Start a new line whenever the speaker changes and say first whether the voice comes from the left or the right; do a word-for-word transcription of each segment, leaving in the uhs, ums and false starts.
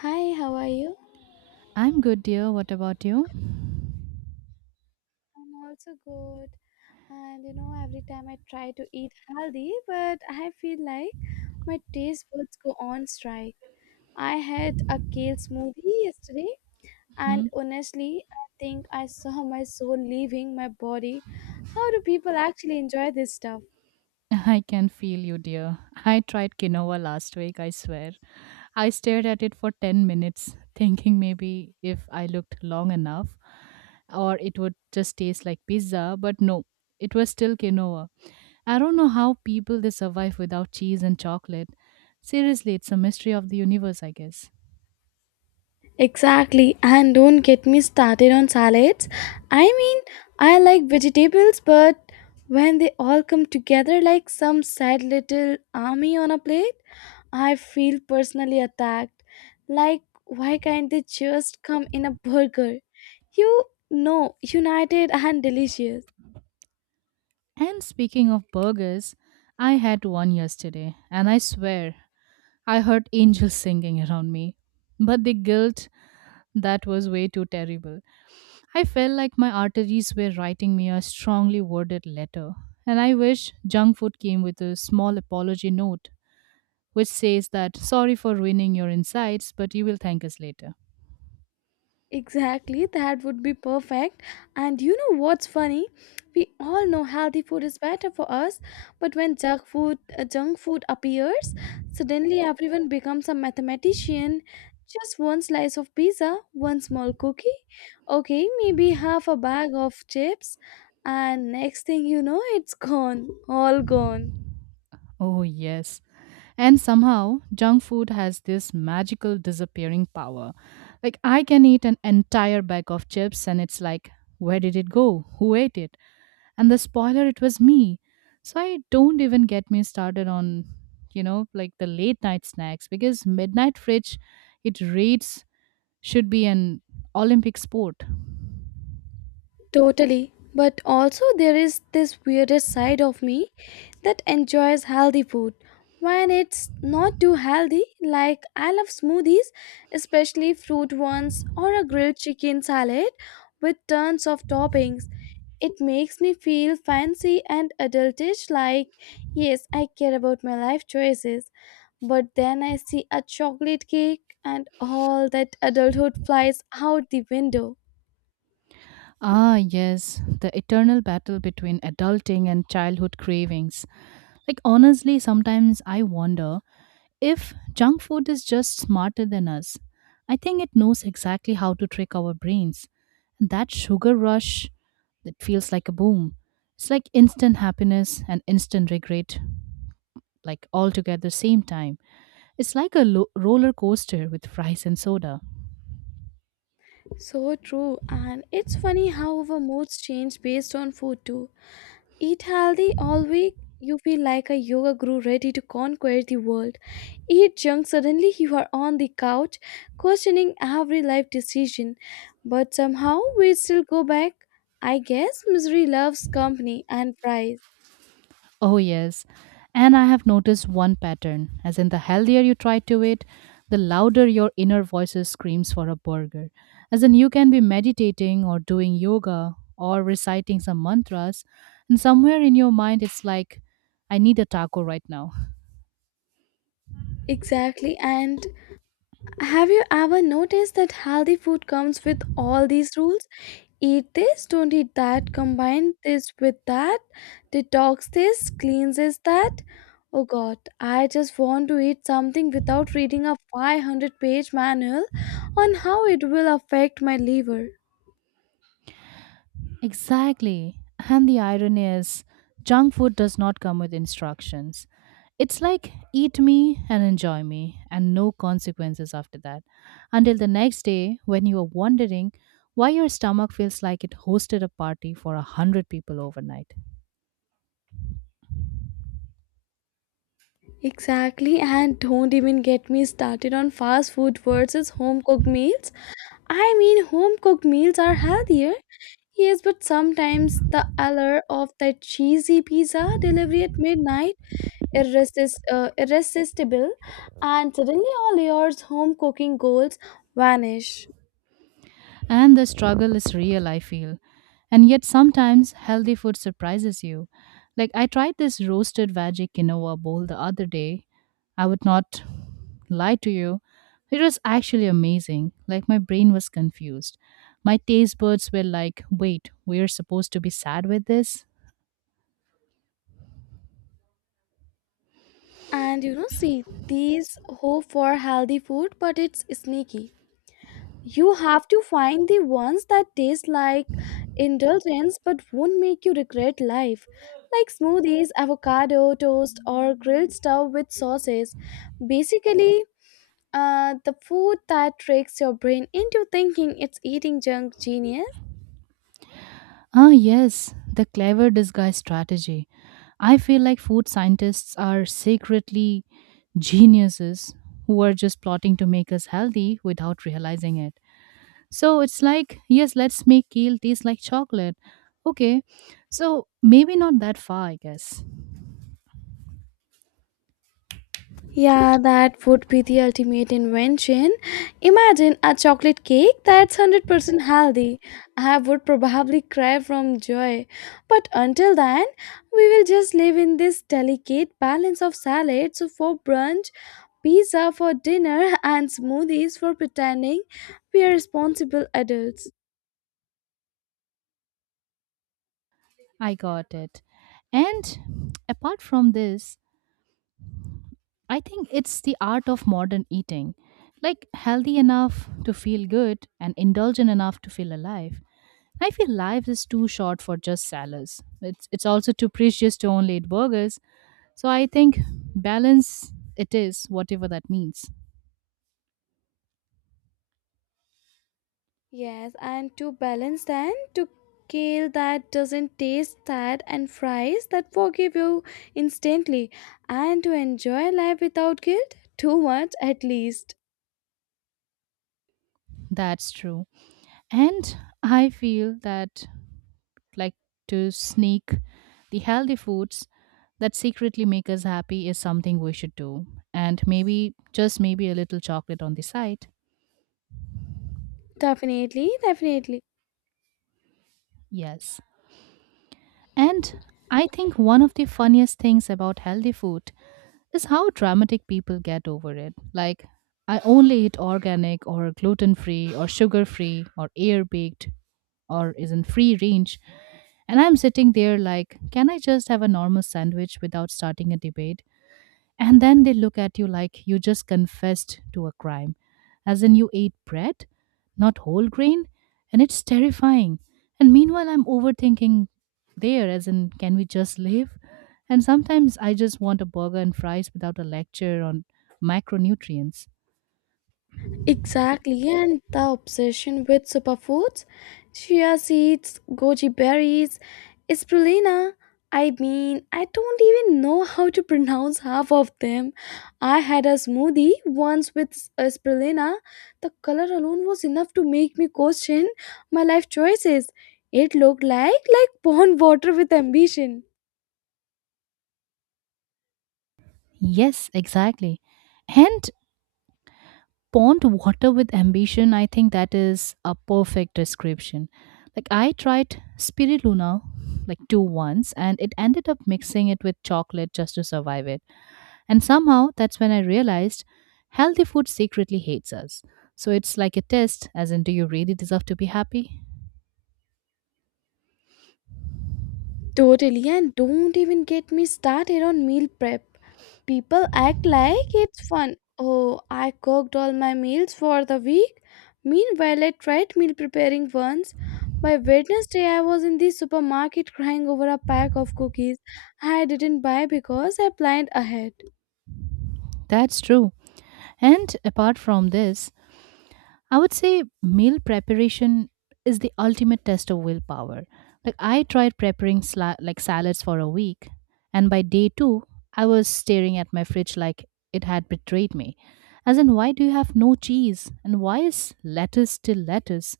left: Hi, how are you?
right: I'm good, dear. What about you?
left: I'm also good. And you know, every time I try to eat healthy, but I feel like my taste buds go on strike. I had a kale smoothie yesterday,
right: Hmm?
left: and honestly, I think I saw my soul leaving my body. How do people actually enjoy this stuff?
right: I can feel you, dear. I tried quinoa last week, I swear. I stared at it for ten minutes, thinking maybe if I looked long enough, or it would just taste like pizza, but no, it was still quinoa. I don't know how people they survive without cheese and chocolate. Seriously, it's a mystery of the universe, I guess.
left: Exactly, and don't get me started on salads. I mean, I like vegetables, but when they all come together like some sad little army on a plate, I feel personally attacked. Like, why can't they just come in a burger? You know, united and delicious.
right: And speaking of burgers, I had one yesterday, and I swear I heard angels singing around me. But the guilt, that was way too terrible. I felt like my arteries were writing me a strongly worded letter. And I wish junk food came with a small apology note which says that sorry for ruining your insights, but you will thank us later.
left: Exactly, that would be perfect. And you know what's funny? We all know healthy food is better for us, but when junk food, uh, junk food appears, suddenly everyone becomes a mathematician. Just one slice of pizza, one small cookie, okay, maybe half a bag of chips, and next thing you know, it's gone, all gone.
right: Oh, yes. And somehow, junk food has this magical disappearing power. Like, I can eat an entire bag of chips, and it's like, where did it go? Who ate it? And the spoiler, it was me. So i don't even get me started on you know like the late night snacks, because midnight fridge it rates should be an Olympic sport.
left: Totally. But also, there is this weirdest side of me that enjoys healthy food. When it's not too healthy, like I love smoothies, especially fruit ones, or a grilled chicken salad with tons of toppings. It makes me feel fancy and adultish, like, yes, I care about my life choices. But then I see a chocolate cake, and all that adulthood flies out the window.
right: Ah, yes, the eternal battle between adulting and childhood cravings. Like, honestly, sometimes I wonder. If junk food is just smarter than us, I think it knows exactly how to trick our brains. And that sugar rush that feels like a boom. It's like instant happiness and instant regret, like all together same time. It's like a lo- roller coaster with fries and soda.
left: So true, and it's funny how our moods change based on food too. Eat healthy all week, you feel like a yoga guru ready to conquer the world. Eat junk, suddenly you are on the couch, questioning every life decision. But somehow we still go back. I guess misery loves company and fries.
right: Oh, yes. And I have noticed one pattern, as in the healthier you try to eat, the louder your inner voices screams for a burger. As in you can be meditating or doing yoga or reciting some mantras, and somewhere in your mind it's like, I need a taco right now.
left: Exactly, and have you ever noticed that healthy food comes with all these rules? Eat this, don't eat that, combine this with that, detox this, cleanses that. Oh god, I just want to eat something without reading a five hundred page manual on how it will affect my liver.
right: Exactly. And the irony is, junk food does not come with instructions. It's like eat me and enjoy me, and no consequences after that. Until the next day, when you are wondering why your stomach feels like it hosted a party for a hundred people overnight.
left: Exactly, and don't even get me started on fast food versus home cooked meals. I mean, home cooked meals are healthier. Yes, but sometimes the allure of that cheesy pizza delivery at midnight irresist, uh, irresistible, and suddenly all your home cooking goals vanish.
right: And the struggle is real, I feel. And yet, sometimes healthy food surprises you. Like, I tried this roasted veggie quinoa bowl the other day. I would not lie to you. It was actually amazing. Like, my brain was confused. My taste buds were like, wait, we're supposed to be sad with this?
left: And you know, see, these hope for healthy food, but it's sneaky. You have to find the ones that taste like indulgence but won't make you regret life, like smoothies, avocado toast, or grilled stuff with sauces. Basically, uh, the food that tricks your brain into thinking it's eating junk genius.
right: Ah, yes, the clever disguise strategy. I feel like food scientists are secretly geniuses who are just plotting to make us healthy without realizing it. So it's like, yes, let's make kale taste like chocolate. Okay, so maybe not that far, I guess.
left: Yeah, that would be the ultimate invention. Imagine a chocolate cake that's one hundred percent healthy. I would probably cry from joy. But until then, we will just live in this delicate balance of salads for brunch, pizza for dinner, and smoothies for pretending we are responsible adults.
right: I got it. And apart from this, I think it's the art of modern eating, like healthy enough to feel good and indulgent enough to feel alive. I feel life is too short for just salads. It's it's also too precious to only eat burgers. So I think balance it is, whatever that means.
left: Yes, and to balance then to kale that doesn't taste that and fries that forgive you instantly and to enjoy life without guilt too much at least.
right: That's true. And I feel that, like, to sneak the healthy foods that secretly make us happy is something we should do. And maybe, just maybe, a little chocolate on the side.
left: Definitely, definitely.
right: Yes. And I think one of the funniest things about healthy food is how dramatic people get over it. Like, I only eat organic or gluten free or sugar free or air baked or is in free range. And I'm sitting there like, can I just have a normal sandwich without starting a debate? And then they look at you like you just confessed to a crime, as in you ate bread, not whole grain. And it's terrifying. And meanwhile, I'm overthinking there, as in, can we just live? And sometimes I just want a burger and fries without a lecture on micronutrients.
left: Exactly, yeah, and the obsession with superfoods, chia seeds, goji berries, spirulina. I mean, I don't even know how to pronounce half of them. I had a smoothie once with uh, spirulina. The color alone was enough to make me question my life choices. It looked like like pond water with ambition.
right: Yes, exactly. And pond water with ambition, I think that is a perfect description. Like, I tried spirulina like two once and it ended up mixing it with chocolate just to survive it. And somehow that's when I realized healthy food secretly hates us. So it's like a test, as in do you really deserve to be happy?
left: Totally, and don't even get me started on meal prep. People act like it's fun. Oh, I cooked all my meals for the week. Meanwhile, I tried meal preparing once. By Wednesday, I was in the supermarket crying over a pack of cookies I didn't buy because I planned ahead.
right: That's true. And apart from this, I would say meal preparation is the ultimate test of willpower. Like, I tried preparing sla- like salads for a week, and by day two, I was staring at my fridge like it had betrayed me. As in, why do you have no cheese, and why is lettuce still lettuce?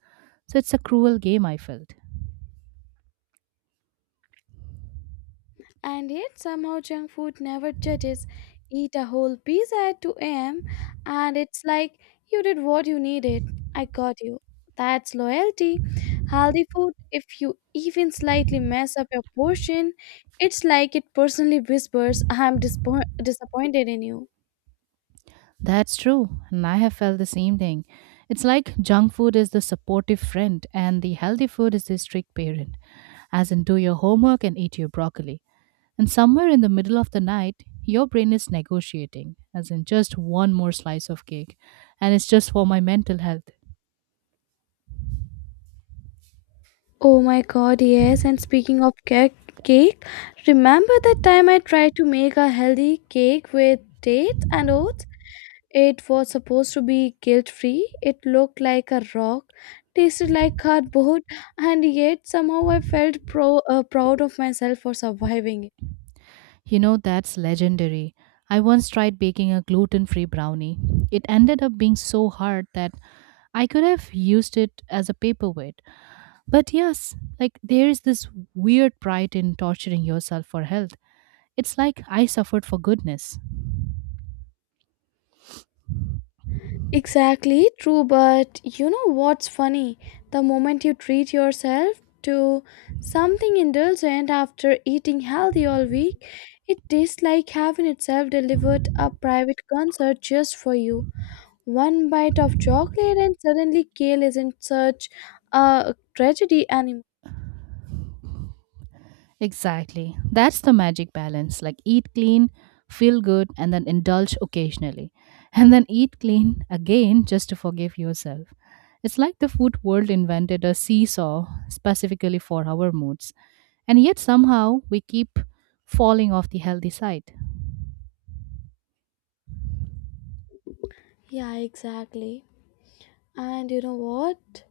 right: So it's a cruel game, I felt.
left: And yet, somehow, junk food never judges. Eat a whole pizza at two a m, and it's like you did what you needed. I got you. That's loyalty. Healthy food, if you even slightly mess up your portion, it's like it personally whispers, I'm dispo- disappointed in you.
right: That's true, and I have felt the same thing. It's like junk food is the supportive friend, and the healthy food is the strict parent. As in, do your homework and eat your broccoli. And somewhere in the middle of the night, your brain is negotiating, as in just one more slice of cake, and it's just for my mental health.
left: Oh my god, yes. And speaking of cake, cake, remember that time I tried to make a healthy cake with dates and oats? It was supposed to be guilt free. It looked like a rock, tasted like cardboard, and yet somehow I felt pro- uh, proud of myself for surviving it.
right: You know, that's legendary. I once tried baking a gluten free brownie. It ended up being so hard that I could have used it as a paperweight. But yes, like, there is this weird pride in torturing yourself for health. It's like I suffered for goodness.
left: Exactly, true, but you know what's funny? The moment you treat yourself to something indulgent after eating healthy all week, it tastes like heaven itself delivered a private concert just for you. One bite of chocolate and suddenly kale isn't such a tragedy anymore.
right: Exactly. That's the magic balance. Like, eat clean, feel good, and then indulge occasionally. And then eat clean again just to forgive yourself. It's like the food world invented a seesaw specifically for our moods. And yet somehow we keep falling off the healthy side.
left: Yeah, exactly. And you know what?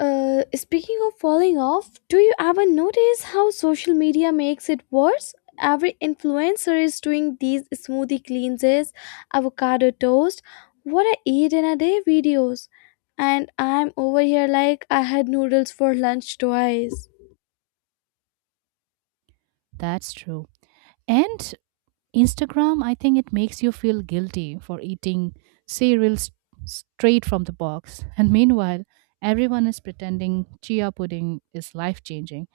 left: Uh, speaking of falling off, do you ever notice how social media makes it worse? Every influencer is doing these smoothie cleanses, avocado toast, what I eat in a day videos. And I'm over here like I had noodles for lunch twice.
right: That's true. And Instagram, I think it makes you feel guilty for eating cereal s- straight from the box. And meanwhile, everyone is pretending chia pudding is life changing.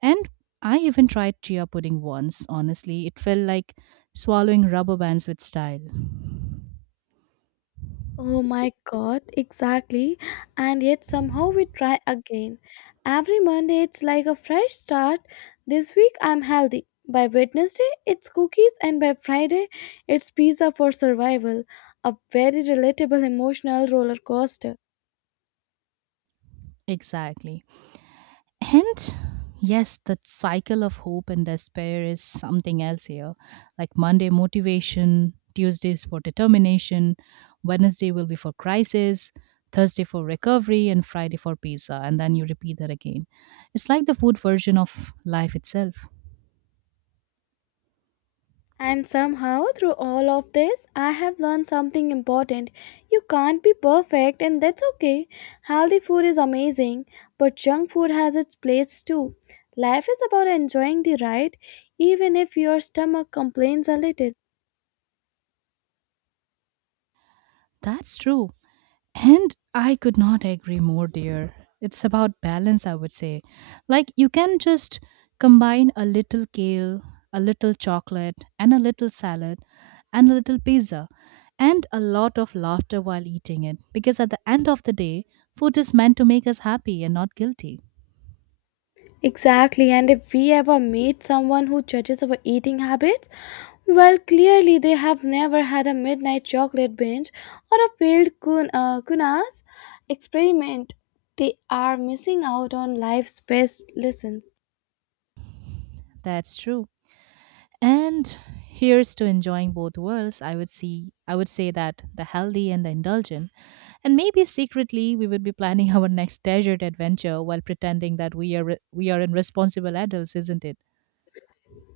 right: And I even tried chia pudding once. Honestly, it felt like swallowing rubber bands with style.
left: Oh my god, exactly. And yet somehow we try again. Every Monday it's like a fresh start. This week I'm healthy. By Wednesday it's cookies and by Friday it's pizza for survival. A very relatable emotional roller coaster.
right: Exactly. And yes, that cycle of hope and despair is something else here. Like, Monday, motivation, Tuesdays for determination, Wednesday will be for crisis, Thursday for recovery, and Friday for pizza. And then you repeat that again. It's like the food version of life itself.
left: And somehow, through all of this, I have learned something important. You can't be perfect, and that's okay. Healthy food is amazing, but junk food has its place too. Life is about enjoying the ride, even if your stomach complains a little.
right: That's true. And I could not agree more, dear. It's about balance, I would say. Like, you can just combine a little kale, a little chocolate, and a little salad, and a little pizza, and a lot of laughter while eating it. Because at the end of the day, food is meant to make us happy and not guilty.
left: Exactly, and if we ever meet someone who judges our eating habits, well, clearly they have never had a midnight chocolate binge or a failed kun- uh, kunas experiment. They are missing out on life's best lessons.
right: That's true. And here's to enjoying both worlds. I would see I would say that the healthy and the indulgent. And maybe secretly we would be planning our next desert adventure while pretending that we are re- we are in responsible adults, isn't it?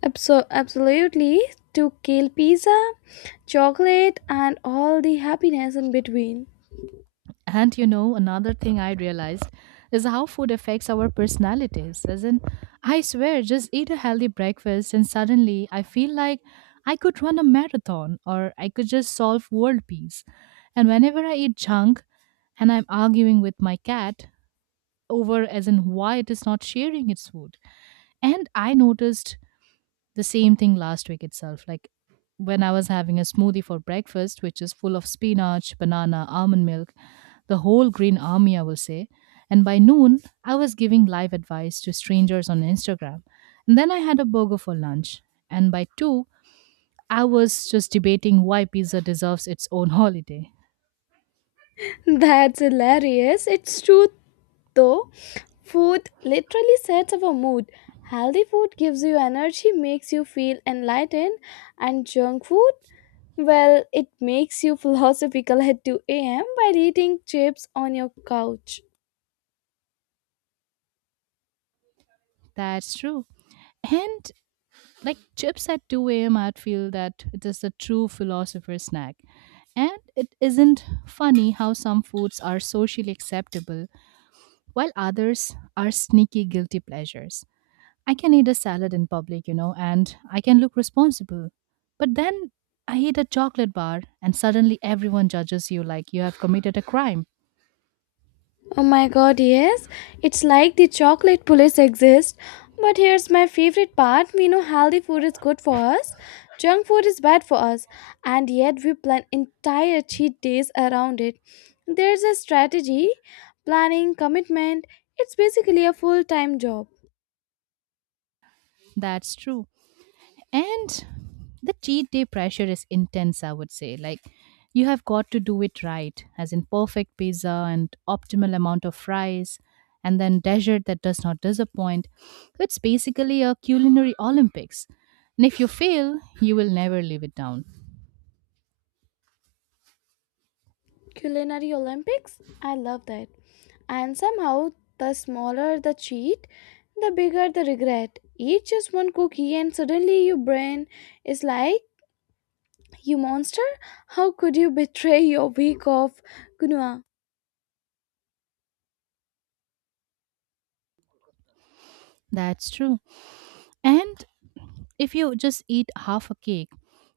left: Abso- absolutely, to kill pizza, chocolate, and all the happiness in between.
right: And you know, another thing I realized is how food affects our personalities. As in, I swear, just eat a healthy breakfast and suddenly I feel like I could run a marathon or I could just solve world peace. And whenever I eat junk and I'm arguing with my cat over, as in why it is not sharing its food. And I noticed the same thing last week itself. Like, when I was having a smoothie for breakfast, which is full of spinach, banana, almond milk, the whole green army, I will say. And by noon, I was giving live advice to strangers on Instagram. And then I had a burger for lunch. And by two, I was just debating why pizza deserves its own holiday.
left: That's hilarious. It's true though food literally sets our mood, healthy food gives you energy, makes you feel enlightened, and junk food, well, it makes you philosophical at two a m by eating chips on your couch.
right: That's true. And like chips at two a m, I'd feel that it is a true philosopher's snack. And it isn't funny how some foods are socially acceptable while others are sneaky guilty pleasures. I can eat a salad in public, you know, and I can look responsible. But then I eat a chocolate bar and suddenly everyone judges you like you have committed a crime.
left: Oh my god, yes. It's like the chocolate police exist. But here's my favorite part we know healthy food is good for us, junk food is bad for us, and yet we plan entire cheat days around it. There's a strategy, planning, commitment. It's basically a full time job.
right: That's true. And the cheat day pressure is intense, I would say. Like, you have got to do it right, as in perfect pizza and optimal amount of fries, and then dessert that does not disappoint. So it's basically a culinary Olympics. And if you fail, you will never live it down.
left: Culinary Olympics? I love that. And somehow, the smaller the cheat, the bigger the regret. Eat just one cookie, and suddenly your brain is like, you monster! How could you betray your week off, Gunua?
right: That's true. And if you just eat half a cake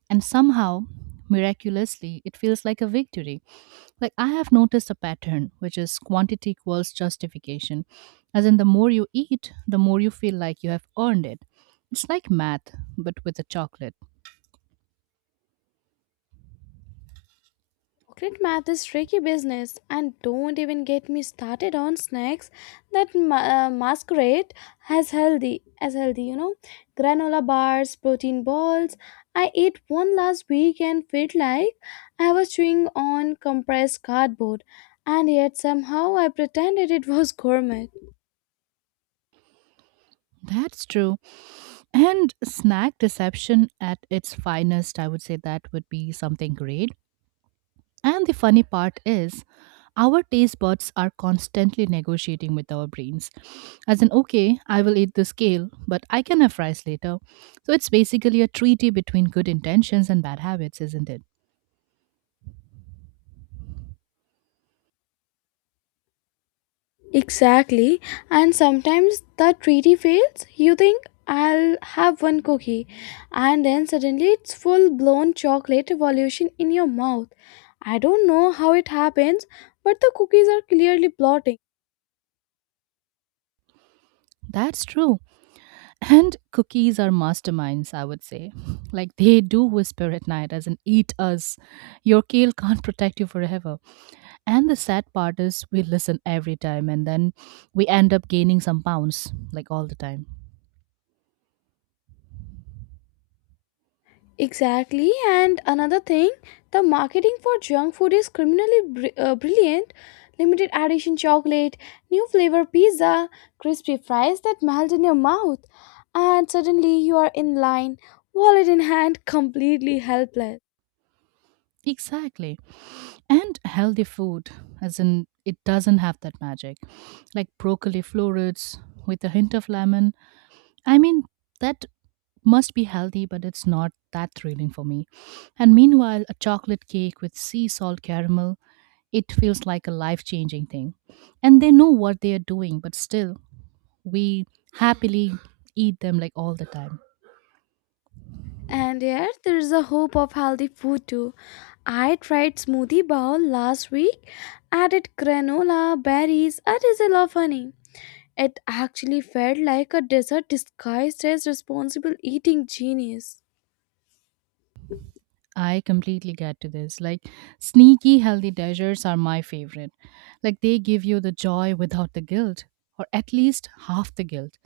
right: and somehow, miraculously, it feels like a victory. Like, I have noticed a pattern, which is quantity equals justification. As in, the more you eat, the more you feel like you have earned it. It's like math, but with a chocolate.
left: Pocket math is tricky business, and don't even get me started on snacks that ma- uh, masquerade as healthy as healthy. You know, granola bars, protein balls. I ate one last week and felt like I was chewing on compressed cardboard, and yet somehow I pretended it was gourmet.
right: That's true. And snack deception at its finest, I would say that would be something great. And the funny part is, our taste buds are constantly negotiating with our brains. As in, okay, I will eat the kale, but I can have fries later. So it's basically a treaty between good intentions and bad habits, isn't it?
left: Exactly. And sometimes the treaty fails. You think I'll have one cookie, and then suddenly it's full blown chocolate revolution in your mouth. I don't know how it happens, but the cookies are clearly plotting.
right: That's true. And cookies are masterminds, I would say. Like, they do whisper at night, as in, eat us. Your kale can't protect you forever. And the sad part is, we listen every time and then we end up gaining some pounds, like all the time.
left: Exactly, and another thing, the marketing for junk food is criminally br- uh, brilliant. Limited edition chocolate, new flavor pizza, crispy fries that melt in your mouth, and suddenly you are in line, wallet in hand, completely helpless.
right: Exactly. And healthy food, as in it doesn't have that magic. Like broccoli florets with a hint of lemon. I mean, that must be healthy, but it's not that thrilling for me. And meanwhile, a chocolate cake with sea salt caramel, it feels like a life changing thing. And they know what they are doing, but still, we happily eat them like all the time.
left: And yet, there is a hope of healthy food too. I tried smoothie bowl last week, added granola, berries, a drizzle of honey. It actually felt like a dessert disguised as responsible eating genius.
right: I completely get to this. Like, sneaky healthy desserts are my favorite. Like, they give you the joy without the guilt, or at least half the guilt.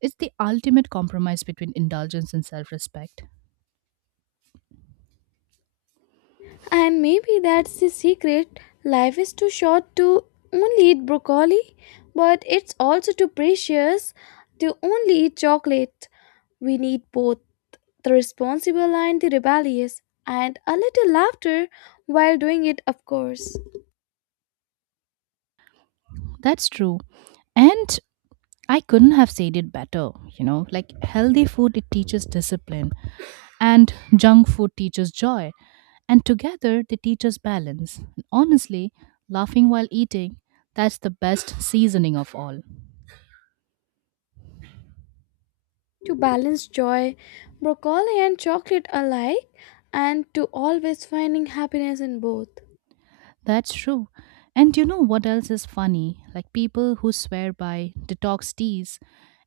right: It's the ultimate compromise between indulgence and self respect.
left: And maybe that's the secret. Life is too short to only eat broccoli, but it's also too precious to only eat chocolate. We need both the responsible and the rebellious, and a little laughter while doing it, of course.
right: That's true. And I couldn't have said it better, you know. Like, healthy food, it teaches discipline, and junk food teaches joy. And together, they teach us balance. And honestly, laughing while eating, that's the best seasoning of all.
left: To balance joy, broccoli and chocolate alike, and to always finding happiness in both.
right: That's true. And you know what else is funny? Like people who swear by detox teas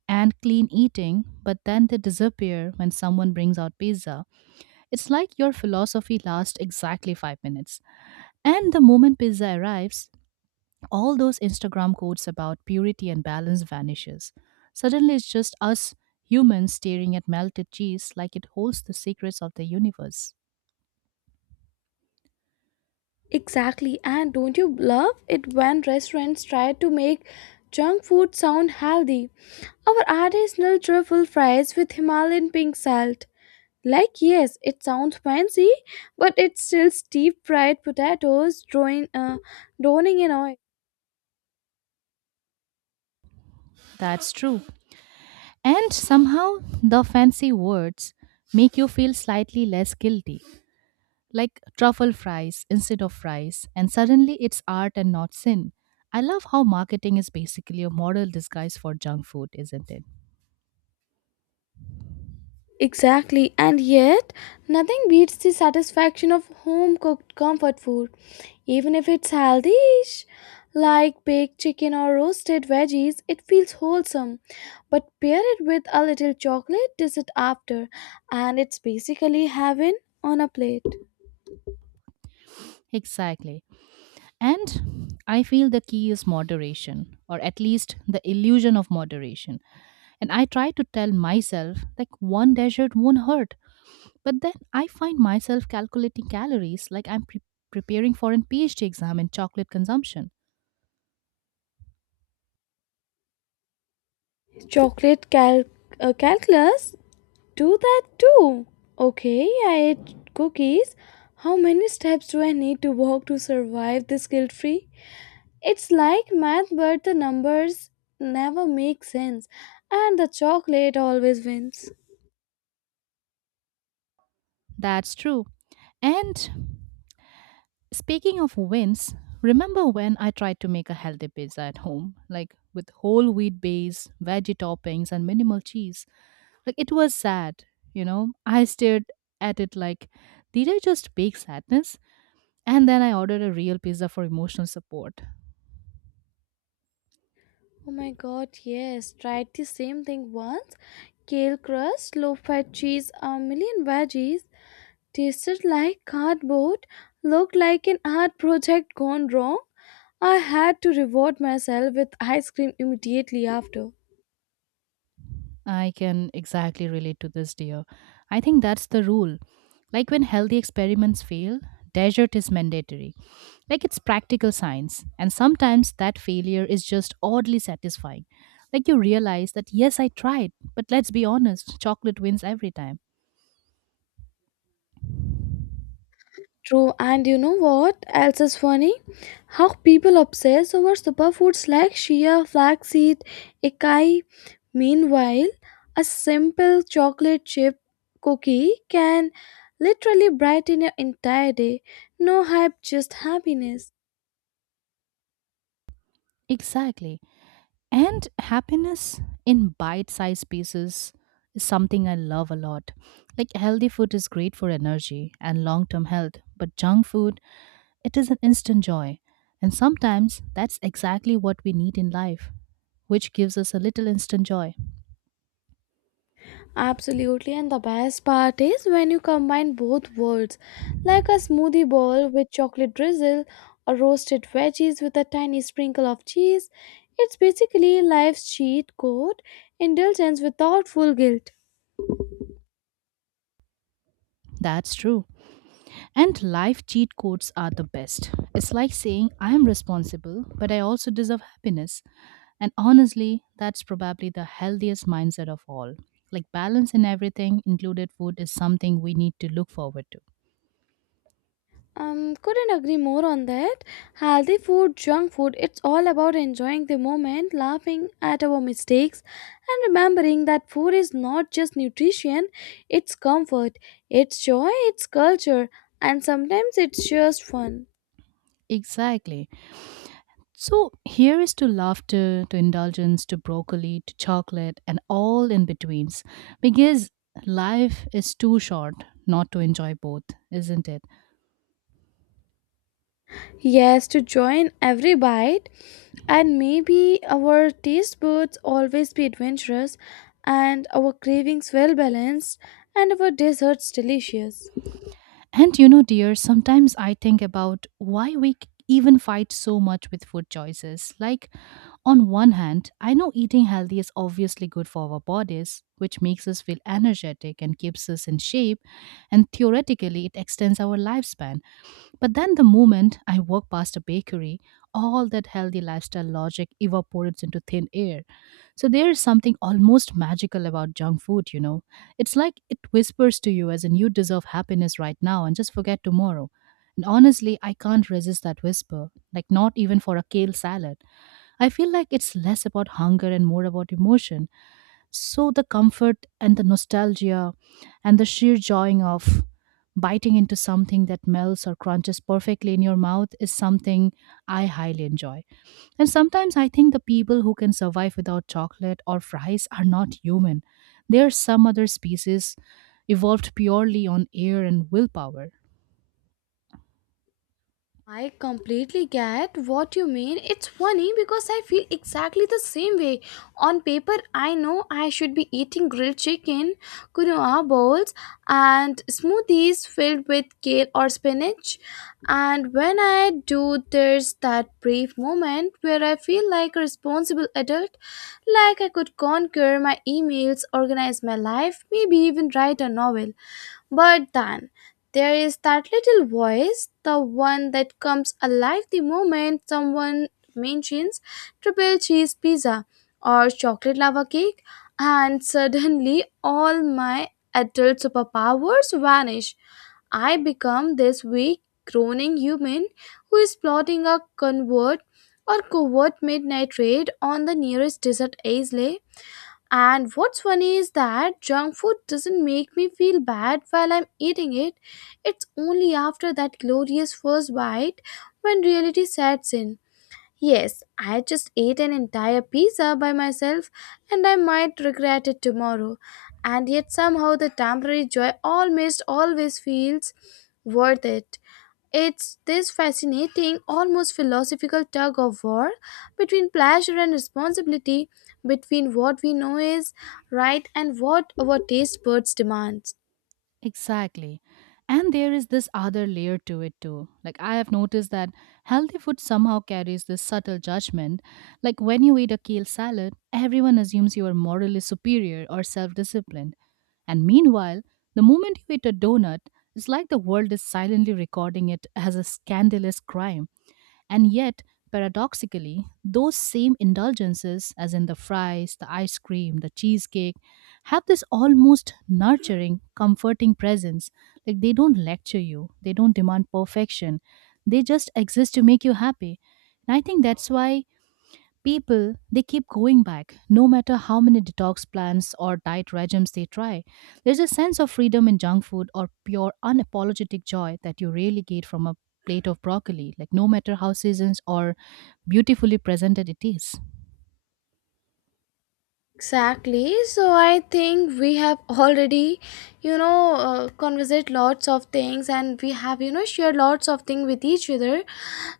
right: and clean eating, but then they disappear when someone brings out pizza. It's like your philosophy lasts exactly five minutes. And the moment pizza arrives, all those Instagram quotes about purity and balance vanishes. Suddenly it's just us humans staring at melted cheese like it holds the secrets of the universe.
left: Exactly, and don't you love it when restaurants try to make junk food sound healthy? Our artisanal truffle fries with Himalayan pink salt. Like, yes, it sounds fancy, but it's still deep fried potatoes drawing, uh, drowning in oil.
right: That's true. And somehow the fancy words make you feel slightly less guilty, like truffle fries instead of fries, and suddenly it's art and not sin. I love how marketing is basically a moral disguise for junk food, isn't it?
left: Exactly, and yet nothing beats the satisfaction of home cooked comfort food, even if it's healthy-ish, like baked chicken or roasted veggies. It feels wholesome, but pair it with a little chocolate dessert after, and it's basically heaven on a plate.
right: Exactly. And I feel the key is moderation, or at least the illusion of moderation. And I try to tell myself like one dessert won't hurt, but then I find myself calculating calories like I'm pre- preparing for an PhD exam in chocolate consumption.
left: Chocolate cal- uh, calculus do that too. Okay, I ate cookies. How many steps do I need to walk to survive this guilt-free? It's like math, but the numbers never make sense, and the chocolate always wins.
right: That's true. And speaking of wins, remember when I tried to make a healthy pizza at home, like with whole wheat base, veggie toppings, and minimal cheese? Like it was sad, you know? I stared at it like, did I just bake sadness? And then I ordered a real pizza for emotional support.
left: Oh my god, yes, tried the same thing once. Kale crust, low fat cheese, a million veggies. Tasted like cardboard, looked like an art project gone wrong. I had to reward myself with ice cream immediately after.
right: I can exactly relate to this, dear. I think that's the rule. Like when healthy experiments fail, desert is mandatory. Like it's practical science. And sometimes that failure is just oddly satisfying. Like you realize that, yes, I tried, but let's be honest, chocolate wins every time.
left: True, and you know what else is funny? How people obsess over superfoods like chia, flaxseed, acai. Meanwhile, a simple chocolate chip cookie can literally brighten your entire day. No hype, just happiness.
right: Exactly. And happiness in bite sized pieces is something I love a lot. Like healthy food is great for energy and long term health, but junk food, it is an instant joy, and sometimes that's exactly what we need in life, which gives us a little instant joy.
left: Absolutely, and the best part is when you combine both worlds, like a smoothie bowl with chocolate drizzle or roasted veggies with a tiny sprinkle of cheese. It's basically life's cheat code, indulgence without full guilt.
right: That's true. And life cheat codes are the best. It's like saying, I am responsible, but I also deserve happiness. And honestly, that's probably the healthiest mindset of all. Like balance in everything, included food, is something we need to look forward to.
left: Um, couldn't agree more on that. Healthy food, junk food, it's all about enjoying the moment, laughing at our mistakes, and remembering that food is not just nutrition, it's comfort, it's joy, it's culture, and sometimes it's just fun.
right: Exactly. So here is to laughter, to indulgence, to broccoli, to chocolate, and all in betweens. Because life is too short not to enjoy both, isn't it?
left: Yes, to join every bite, and maybe our taste buds always be adventurous, and our cravings well balanced, and our desserts delicious.
right: And you know, dear, sometimes I think about why we c- even fight so much with food choices. Like, on one hand, I know eating healthy is obviously good for our bodies, which makes us feel energetic and keeps us in shape, and theoretically, it extends our lifespan. But then, the moment I walk past a bakery, all that healthy lifestyle logic evaporates into thin air. So, there is something almost magical about junk food, you know. It's like it whispers to you as in you deserve happiness right now and just forget tomorrow. And honestly, I can't resist that whisper, like not even for a kale salad. I feel like it's less about hunger and more about emotion. So the comfort and the nostalgia and the sheer joying of biting into something that melts or crunches perfectly in your mouth is something I highly enjoy. And sometimes I think the people who can survive without chocolate or fries are not human. They are some other species evolved purely on air and willpower.
left: I completely get what you mean. It's funny because I feel exactly the same way. On paper, I know I should be eating grilled chicken, quinoa bowls, and smoothies filled with kale or spinach. And when I do, there's that brief moment where I feel like a responsible adult, like I could conquer my emails, organize my life, maybe even write a novel. But then there is that little voice, the one that comes alive the moment someone mentions triple cheese pizza or chocolate lava cake, and suddenly all my adult superpowers vanish. I become this weak, groaning human who is plotting a convert or covert midnight raid on the nearest desert isle, and what's funny is that junk food doesn't make me feel bad while I'm eating it. It's only after that glorious first bite when reality sets in. Yes, I just ate an entire pizza by myself and I might regret it tomorrow. And yet somehow the temporary joy almost always feels worth it. It's this fascinating, almost philosophical tug of war between pleasure and responsibility, between what we know is right and what our taste buds demand.
right: Exactly. And there is this other layer to it too. Like, I have noticed that healthy food somehow carries this subtle judgment. Like, when you eat a kale salad, everyone assumes you are morally superior or self disciplined. And meanwhile, the moment you eat a donut, it's like the world is silently recording it as a scandalous crime. And yet, paradoxically, those same indulgences, as in the fries, the ice cream, the cheesecake, have this almost nurturing, comforting presence. Like they don't lecture you, they don't demand perfection, they just exist to make you happy. And I think that's why people, they keep going back no matter how many detox plans or diet regimes they try. There's a sense of freedom in junk food or pure unapologetic joy that you really get from a plate of broccoli, like no matter how seasons or beautifully presented it is.
left: Exactly. So I think we have already, you know, uh, conversed lots of things and we have, you know, shared lots of things with each other.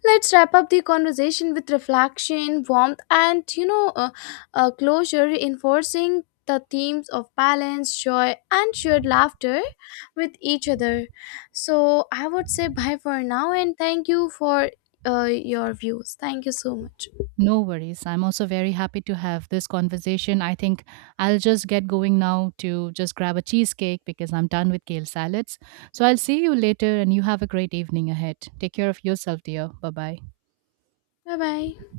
left: Let's wrap up the conversation with reflection, warmth, and, you know, uh, uh, closure, reinforcing the themes of balance, joy, and shared laughter with each other. So I would say bye for now and thank you for uh, your views. Thank you so much.
right: No worries. I'm also very happy to have this conversation. I think I'll just get going now to just grab a cheesecake because I'm done with kale salads. So I'll see you later and you have a great evening ahead. Take care of yourself, dear. Bye bye.
left: Bye bye.